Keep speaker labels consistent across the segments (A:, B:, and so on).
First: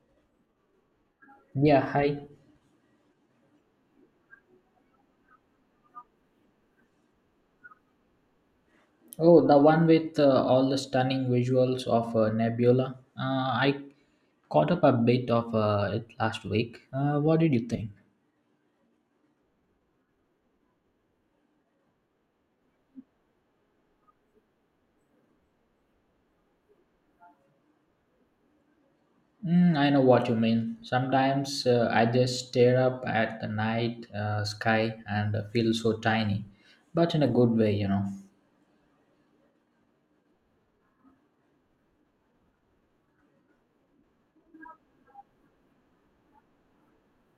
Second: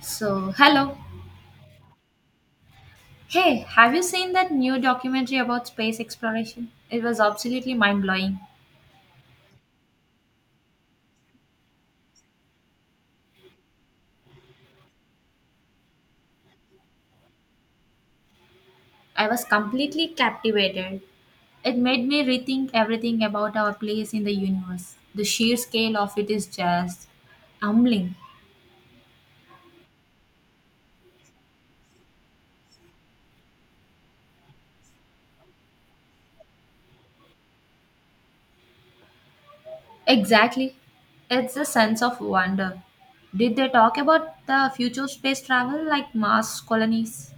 A: So, hello.
B: Yeah, hi.
A: Hey, have you seen that new documentary about space exploration? It was absolutely mind blowing.
B: Oh, the one with all the stunning visuals of Nebula. I caught up a bit of it last week. What did you think?
A: I was completely captivated. It made me rethink everything about our place in the universe. The sheer scale of it is just humbling.
B: Mm, I know what you mean. Sometimes I just stare up at the night sky and feel so tiny, but in a good way, you know.
A: Exactly. It's a sense of wonder. Did they talk about the future space travel like Mars colonies?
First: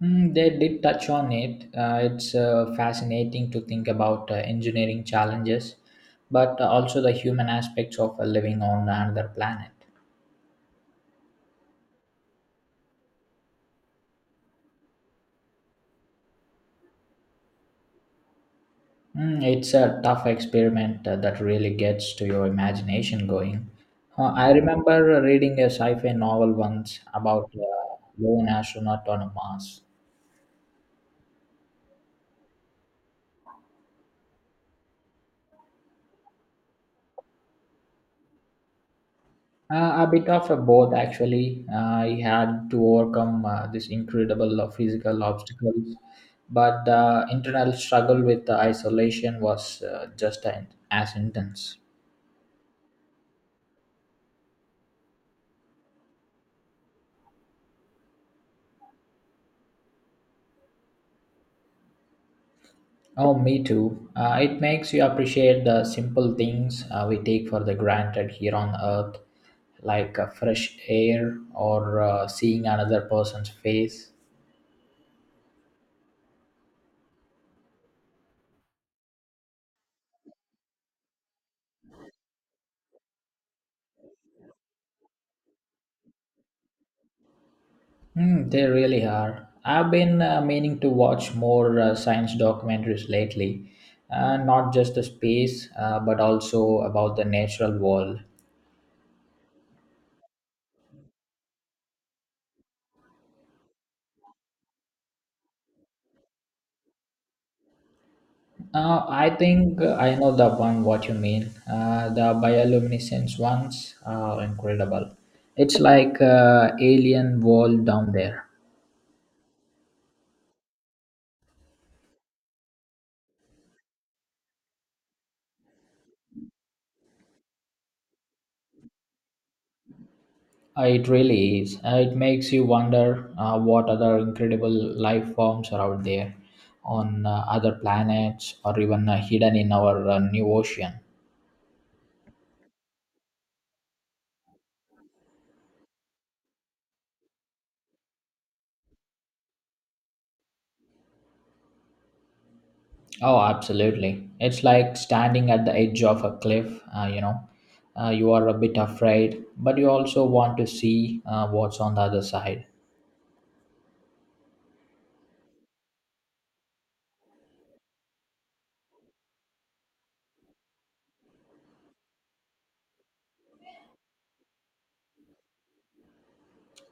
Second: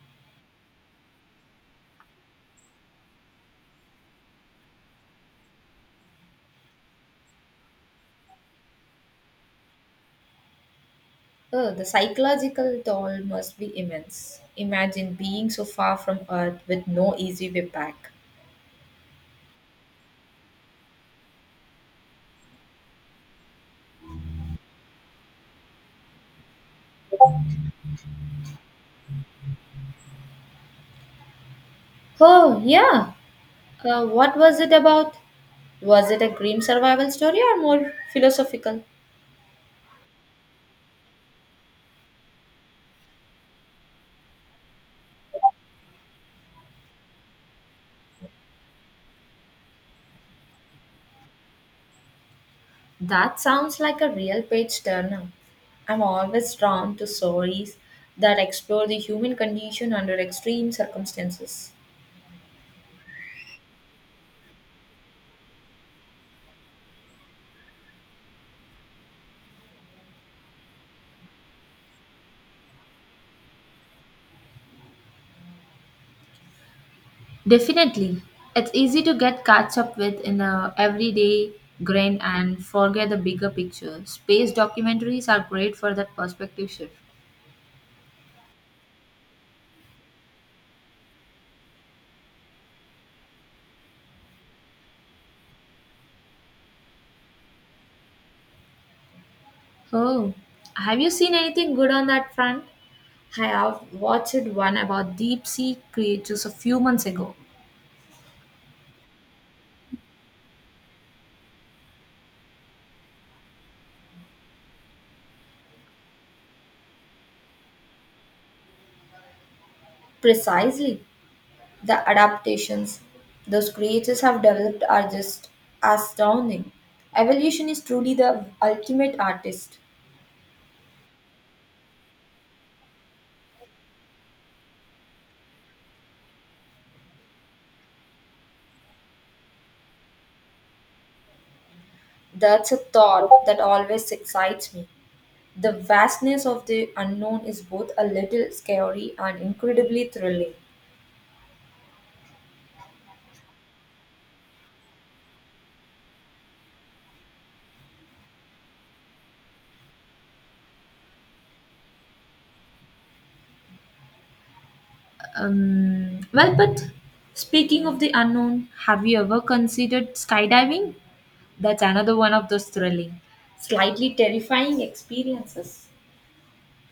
B: Mm, they did touch on it. It's fascinating to think about engineering challenges, but also the human aspects of living on another planet.
A: Oh, the psychological toll must be immense. Imagine being so far from Earth with no easy way back.
B: Mm, it's a tough experiment that really gets to your imagination going. I remember reading a sci-fi novel once about a lone astronaut on Mars.
A: Oh, yeah. What was it about? Was it a grim survival story or more philosophical?
B: A bit of a both, actually. He had to overcome this incredible physical obstacles, but the internal struggle with the isolation was as intense.
A: That sounds like a real page turner. I'm always drawn to stories that explore the human condition under extreme circumstances.
B: Oh, me too. It makes you appreciate the simple things we take for the granted here on earth, like fresh air or seeing another person's face.
A: Definitely. It's easy to get caught up with in a everyday grind and forget the bigger picture. Space documentaries are great for that perspective shift.
B: Hmm, they really are. I've been meaning to watch more science documentaries lately, not just the space, but also about the natural world.
A: Oh, have you seen anything good on that front? I have watched one about deep sea creatures a few months ago.
B: I think I know the one what you mean. The bioluminescence ones are incredible. It's like alien world down there.
A: Precisely. The adaptations those creatures have developed are just astounding. Evolution is truly the ultimate artist.
B: It really is. It makes you wonder what other incredible life forms are out there on other planets or even hidden in our new ocean.
A: That's a thought that always excites me. The vastness of the unknown is both a little scary and incredibly thrilling.
B: Oh, absolutely. It's like standing at the edge of a cliff, you know. You are a bit afraid, but you also want to see what's on the other side.
A: Well, but speaking of the unknown, have you ever considered skydiving? That's another one of those thrilling, slightly terrifying experiences.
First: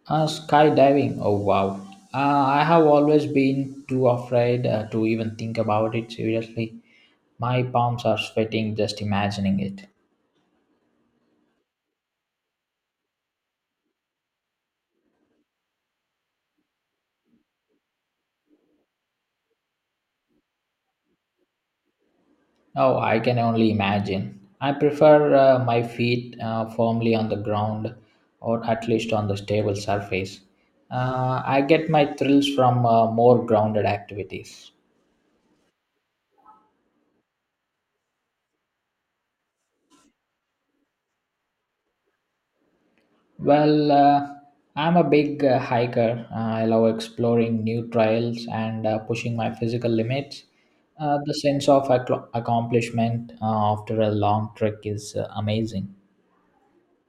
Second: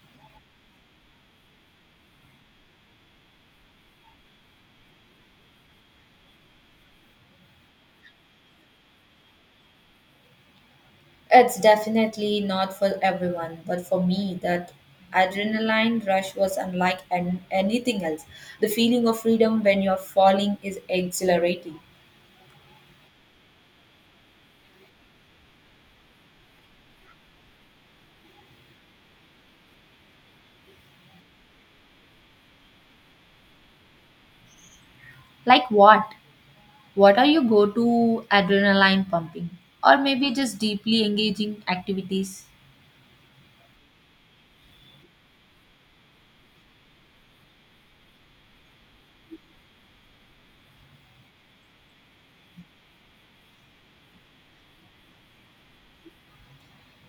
B: Skydiving, oh wow. I have always been too afraid to even think about it seriously. My palms are sweating just imagining it.
A: It's definitely not for everyone, but for me, that adrenaline rush was unlike anything else. The feeling of freedom when you're falling is exhilarating.
B: Oh, I can only imagine. I prefer my feet firmly on the ground or at least on the stable surface. I get my thrills from more grounded activities.
A: Like what? What are your go to adrenaline pumping or maybe just deeply engaging activities?
B: Well, I'm a big hiker. I love exploring new trails and pushing my physical limits. The sense of accomplishment after a long trek is amazing.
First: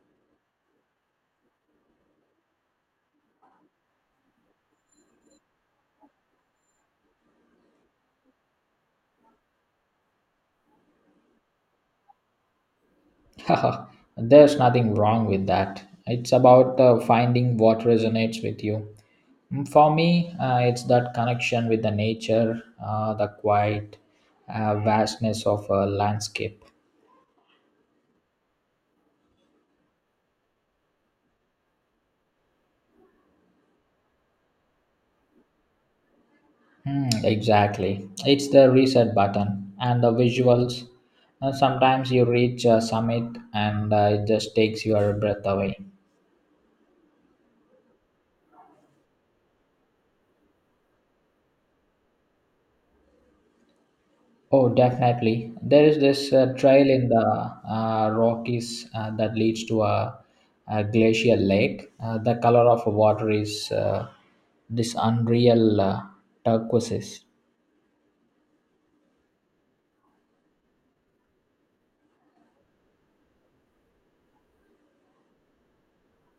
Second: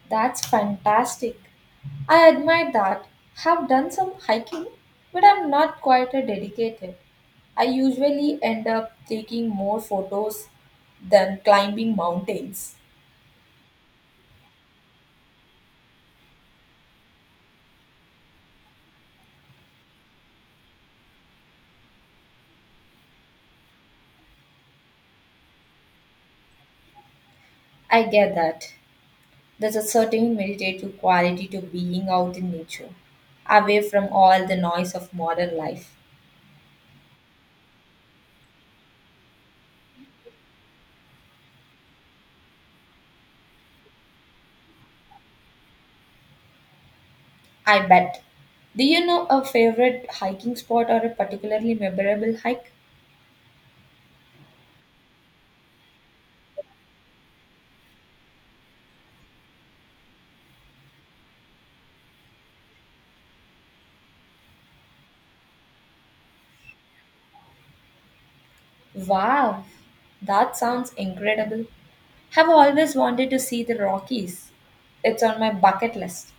A: That's fantastic. I admire that. Have done some hiking, but I'm not quite a dedicated. I usually end up taking more photos than climbing mountains.
B: There's nothing wrong with that. It's about finding what resonates with you. Mm, for me, it's that connection with the nature, the quiet vastness of a landscape.
A: I get that. There's a certain meditative quality to being out in nature, away from all the noise of modern life.
B: Hmm, exactly. It's the reset button and the visuals. Sometimes you reach a summit and it just takes your breath away.
A: I bet. Do you know a favorite hiking spot or a particularly memorable hike?
B: Oh, definitely. There is this trail in the Rockies that leads to a glacial lake. The color of water is this unreal turquoise.
A: Wow, that sounds incredible. Have always wanted to see the Rockies. It's on my bucket list.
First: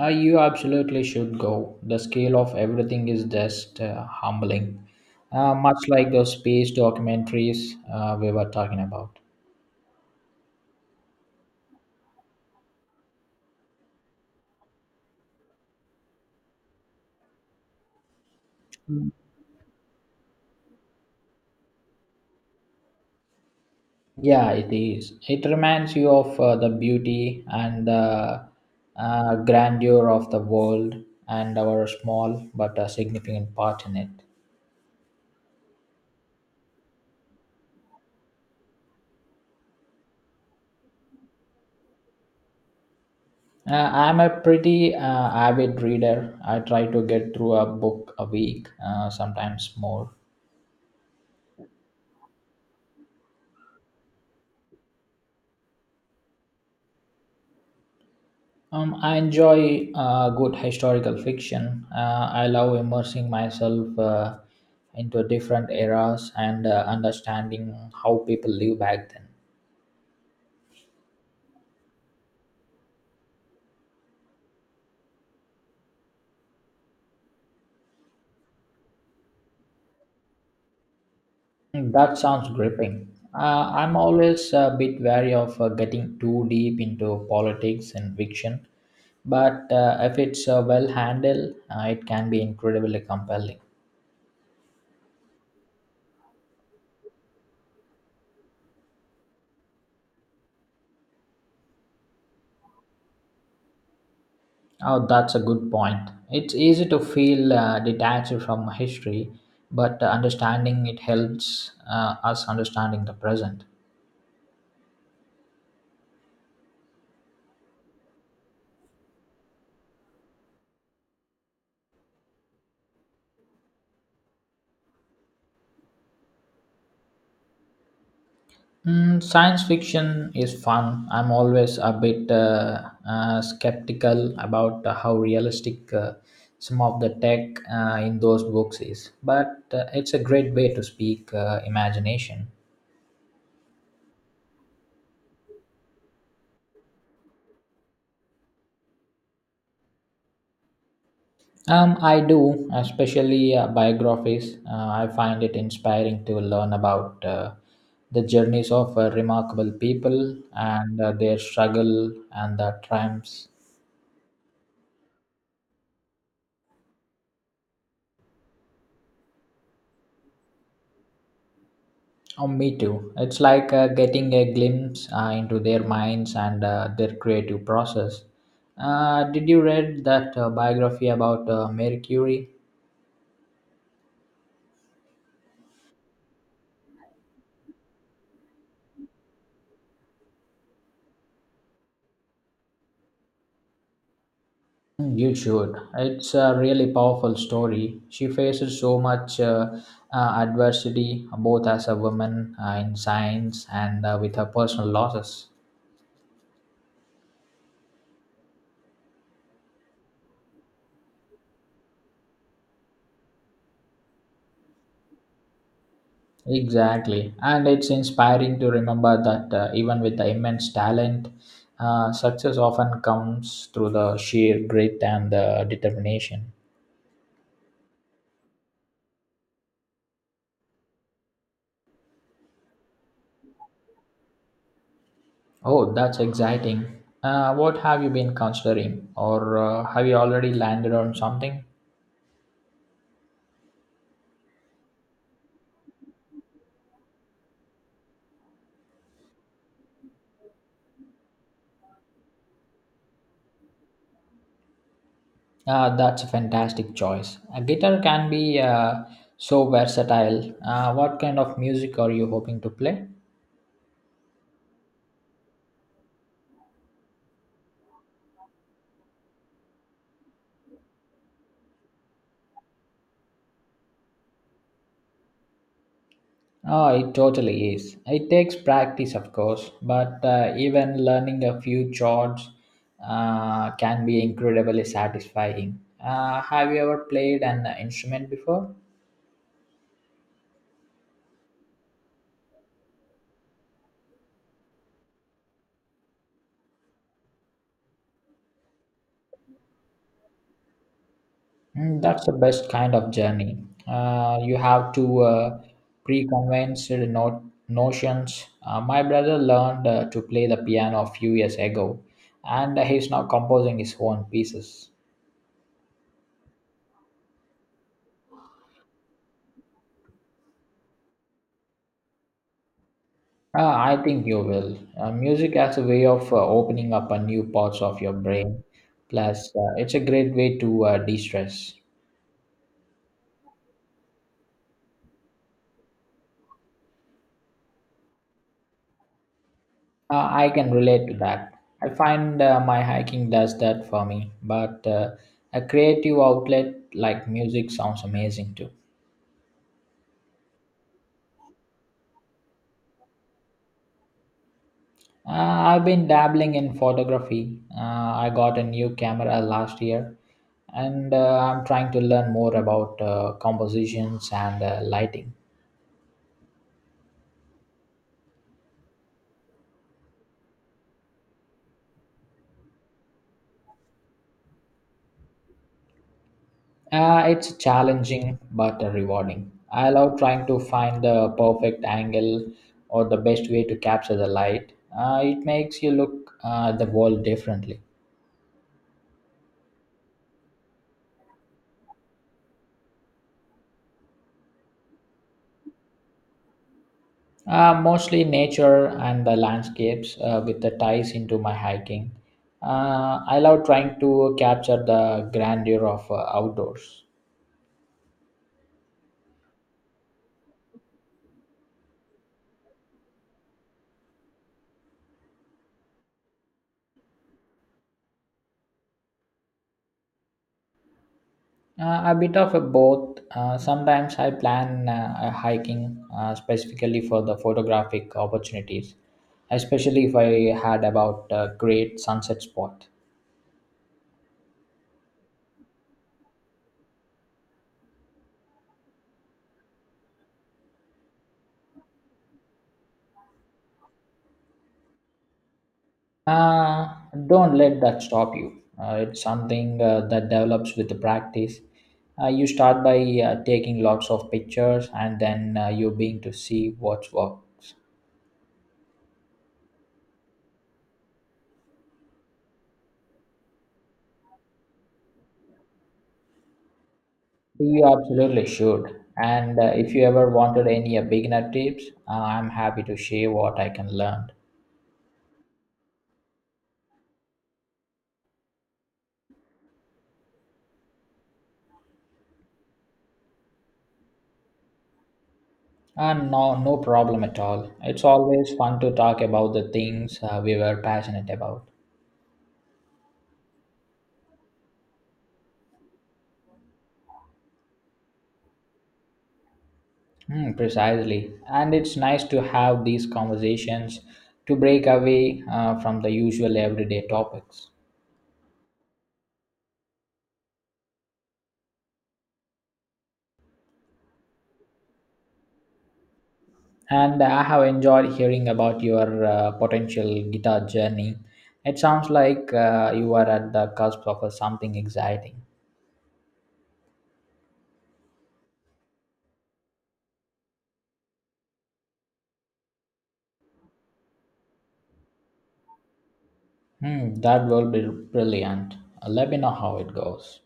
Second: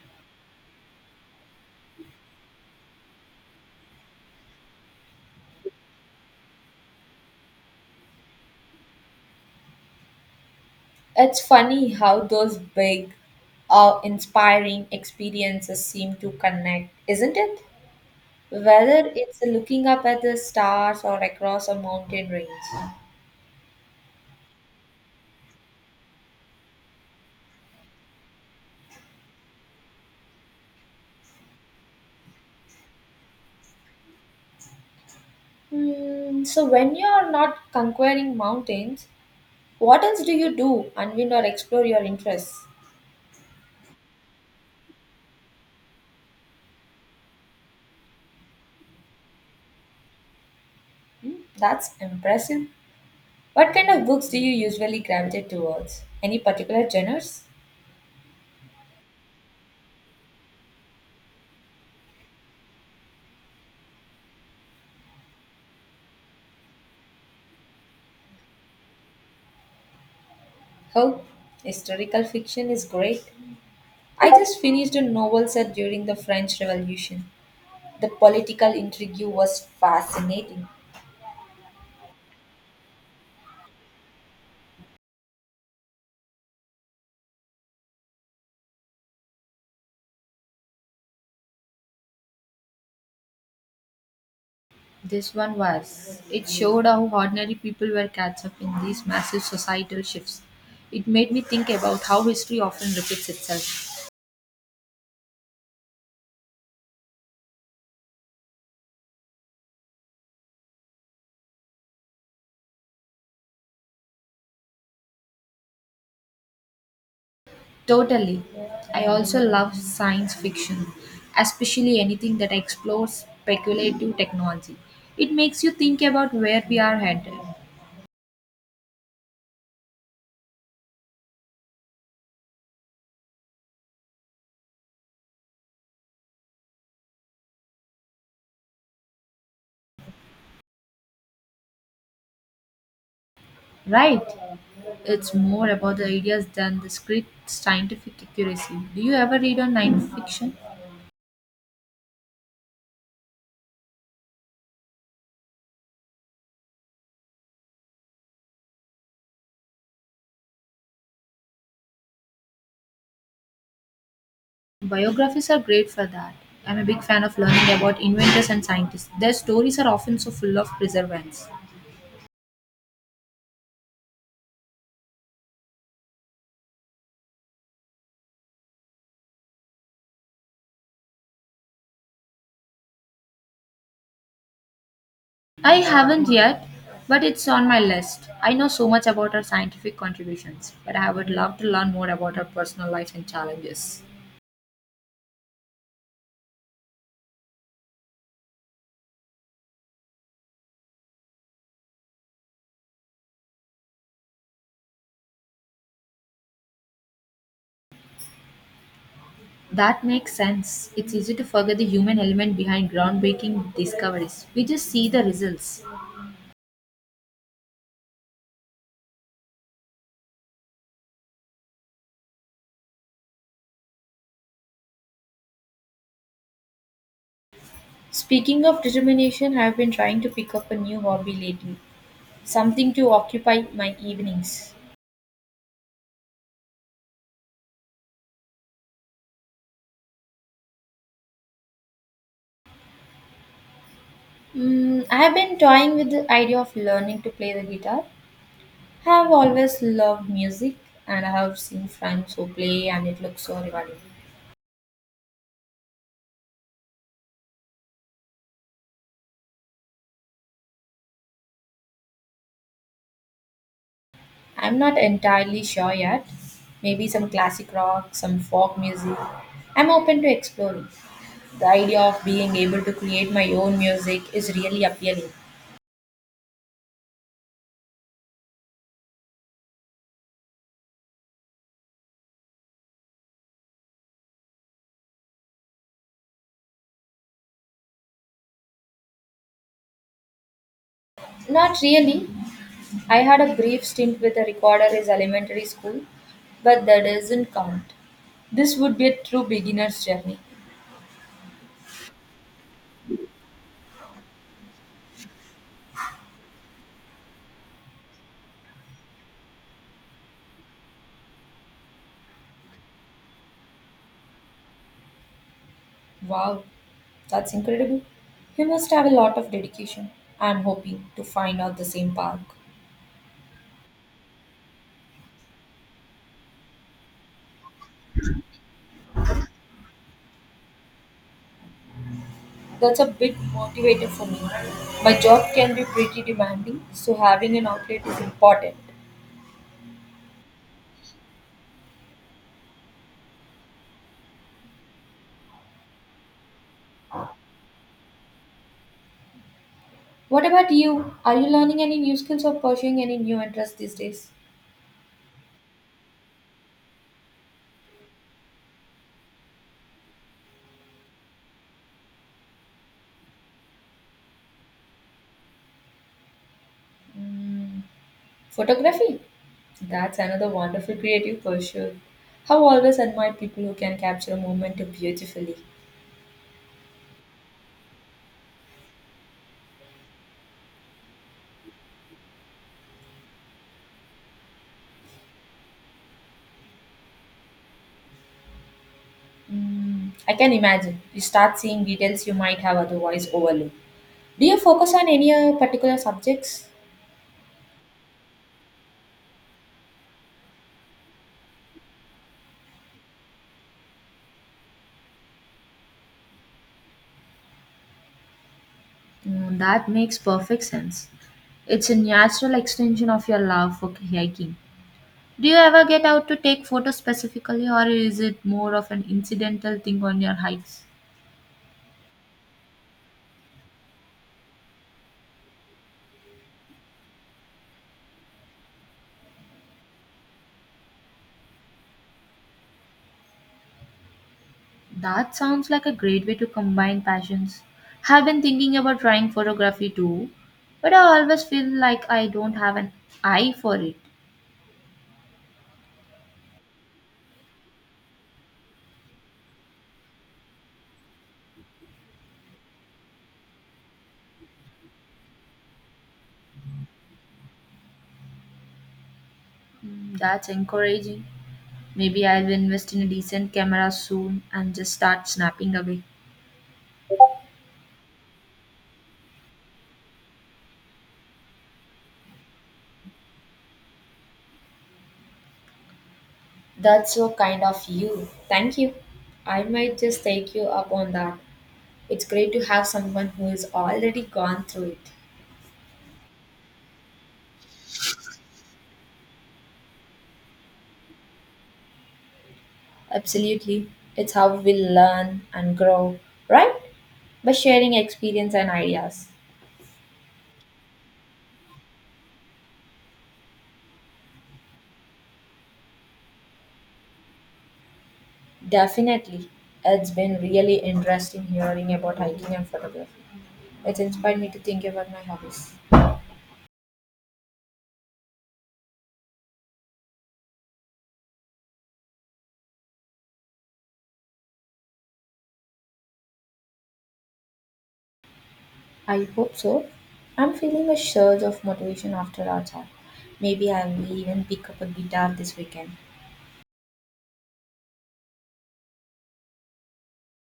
B: You absolutely should go. The scale of everything is just humbling, much like those space documentaries we were talking about.
A: It's funny how those big, awe inspiring experiences seem to connect, isn't it? Whether it's looking up at the stars or across a mountain range.
B: Yeah, it is. It reminds you of the beauty and the grandeur of the world and our small but significant part in it.
A: Hmm, so when you're not conquering mountains, what else do you do? Unwind or explore your interests?
B: I'm a pretty avid reader. I try to get through a book a week, sometimes more.
A: That's impressive. What kind of books do you usually gravitate towards? Any particular genres?
B: I enjoy good historical fiction. I love immersing myself into different eras and understanding how people live back then.
A: Oh, historical fiction is great. I just finished a novel set during the French Revolution. The political intrigue was fascinating.
B: Hmm, that sounds gripping. I'm always a bit wary of getting too deep into politics and fiction, but if it's well handled, it can be incredibly compelling.
A: This one was. It showed how ordinary people were caught up in these massive societal shifts. It made me think about how history often repeats itself.
B: Oh, that's a good point. It's easy to feel detached from history, but understanding it helps us understanding the present.
A: Totally. I also love science fiction, especially anything that explores speculative technology. It makes you think about where we are headed,
B: Mm, science fiction is fun. I'm always a bit skeptical about how realistic some of the tech in those books is, but it's a great way to speak imagination.
A: right? It's more about the ideas than the strict scientific accuracy. Do you ever read on science fiction?
B: I do, especially biographies. I find it inspiring to learn about the journeys of remarkable people and their struggle and the triumphs.
A: Biographies are great for that. I'm a big fan of learning about inventors and scientists. Their stories are often so full of perseverance.
B: Oh, me too. It's like getting a glimpse into their minds and their creative process. Did you read that biography about Mary Curie?
A: I haven't yet, but it's on my list. I know so much about her scientific contributions, but I would love to learn more about her personal life and challenges.
B: Mm, you should. It's a really powerful story. She faces so much adversity, both as a woman in science and with her personal losses.
A: That makes sense. It's easy to forget the human element behind groundbreaking discoveries. We just see the results.
B: Exactly, and it's inspiring to remember that even with the immense talent, success often comes through the sheer grit and the determination.
A: Speaking of determination, I've been trying to pick up a new hobby lately, something to occupy my evenings.
B: Oh, that's exciting. What have you been considering, or have you already landed on something?
A: Mm, I have been toying with the idea of learning to play the guitar. I have always loved music and I have seen friends who play and it looks so rewarding.
B: That's a fantastic choice. A guitar can be so versatile. What kind of music are you hoping to play?
A: I'm not entirely sure yet. Maybe some classic rock, some folk music. I'm open to exploring. The idea of being able to create my own music is really appealing.
B: Ah, it totally is. It takes practice, of course, but even learning a few chords can be incredibly satisfying. Have you ever played an instrument before?
A: Not really. I had a brief stint with a recorder in elementary school, but that doesn't count. This would be a true beginner's journey.
B: Mm, that's the best kind of journey. You have to pre-convince your no- notions. My brother learned to play the piano a few years ago, and he's now composing his own pieces.
A: Wow, that's incredible. You must have a lot of dedication. I'm hoping to find out the same park.
B: I think you will. Music as a way of opening up a new parts of your brain. Plus, it's a great way to de-stress.
A: That's a big motivator for me. My job can be pretty demanding, so having an outlet is important.
B: I can relate to that. I find my hiking does that for me. But a creative outlet like music sounds amazing too.
A: What about you? Are you learning any new skills or pursuing any new interests these days?
B: I've been dabbling in photography. I got a new camera last year, and I'm trying to learn more about compositions and lighting.
A: Mm. Photography? That's another wonderful creative pursuit. Have always admired people who can capture a moment beautifully.
B: It's challenging but rewarding. I love trying to find the perfect angle or the best way to capture the light. It makes you look at the world differently.
A: Mm, I can imagine. You start seeing details you might have otherwise overlooked. Do you focus on any particular subjects?
B: Mostly nature and the landscapes with the ties into my hiking. I love trying to capture the grandeur of outdoors.
A: Mm, that makes perfect sense. It's a natural extension of your love for hiking. Do you ever get out to take photos specifically, or is it more of an incidental thing on your hikes?
B: A bit of a both. Sometimes I plan a hiking specifically for the photographic opportunities, especially if I had about a great sunset spot.
A: That sounds like a great way to combine passions. I've been thinking about trying photography too, but I always feel like I don't have an eye for it.
B: Uh, don't let that stop you. It's something that develops with the practice. You start by taking lots of pictures and then you begin to see what works.
A: Mm, that's encouraging. Maybe I'll invest in a decent camera soon and just start snapping away.
B: You absolutely should. And if you ever wanted any beginner tips, I'm happy to share what I can learn.
A: That's so kind of you. Thank you. I might just take you up on that. It's great to have someone who is already gone through it.
B: And no problem at all. It's always fun to talk about the things we were passionate about.
A: Absolutely. It's how we learn and grow, right? By sharing experience and ideas.
B: Hmm, precisely. And it's nice to have these conversations to break away from the usual everyday topics.
A: Definitely. It's been really interesting hearing about hiking and photography. It's inspired me to think about my hobbies.
B: And I have enjoyed hearing about your potential guitar journey. It sounds like you are at the cusp of something exciting.
A: I hope so. I'm feeling a surge of motivation after our chat. Maybe I will even pick up a guitar this weekend.
B: Hmm, that will be brilliant. Let me know how it goes.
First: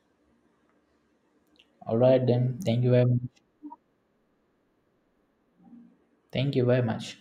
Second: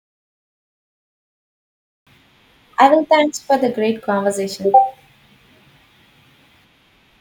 B: All right, then. Thank
A: I
B: you
A: will
B: very much.
A: thanks for the great conversation.
B: Thank you very much.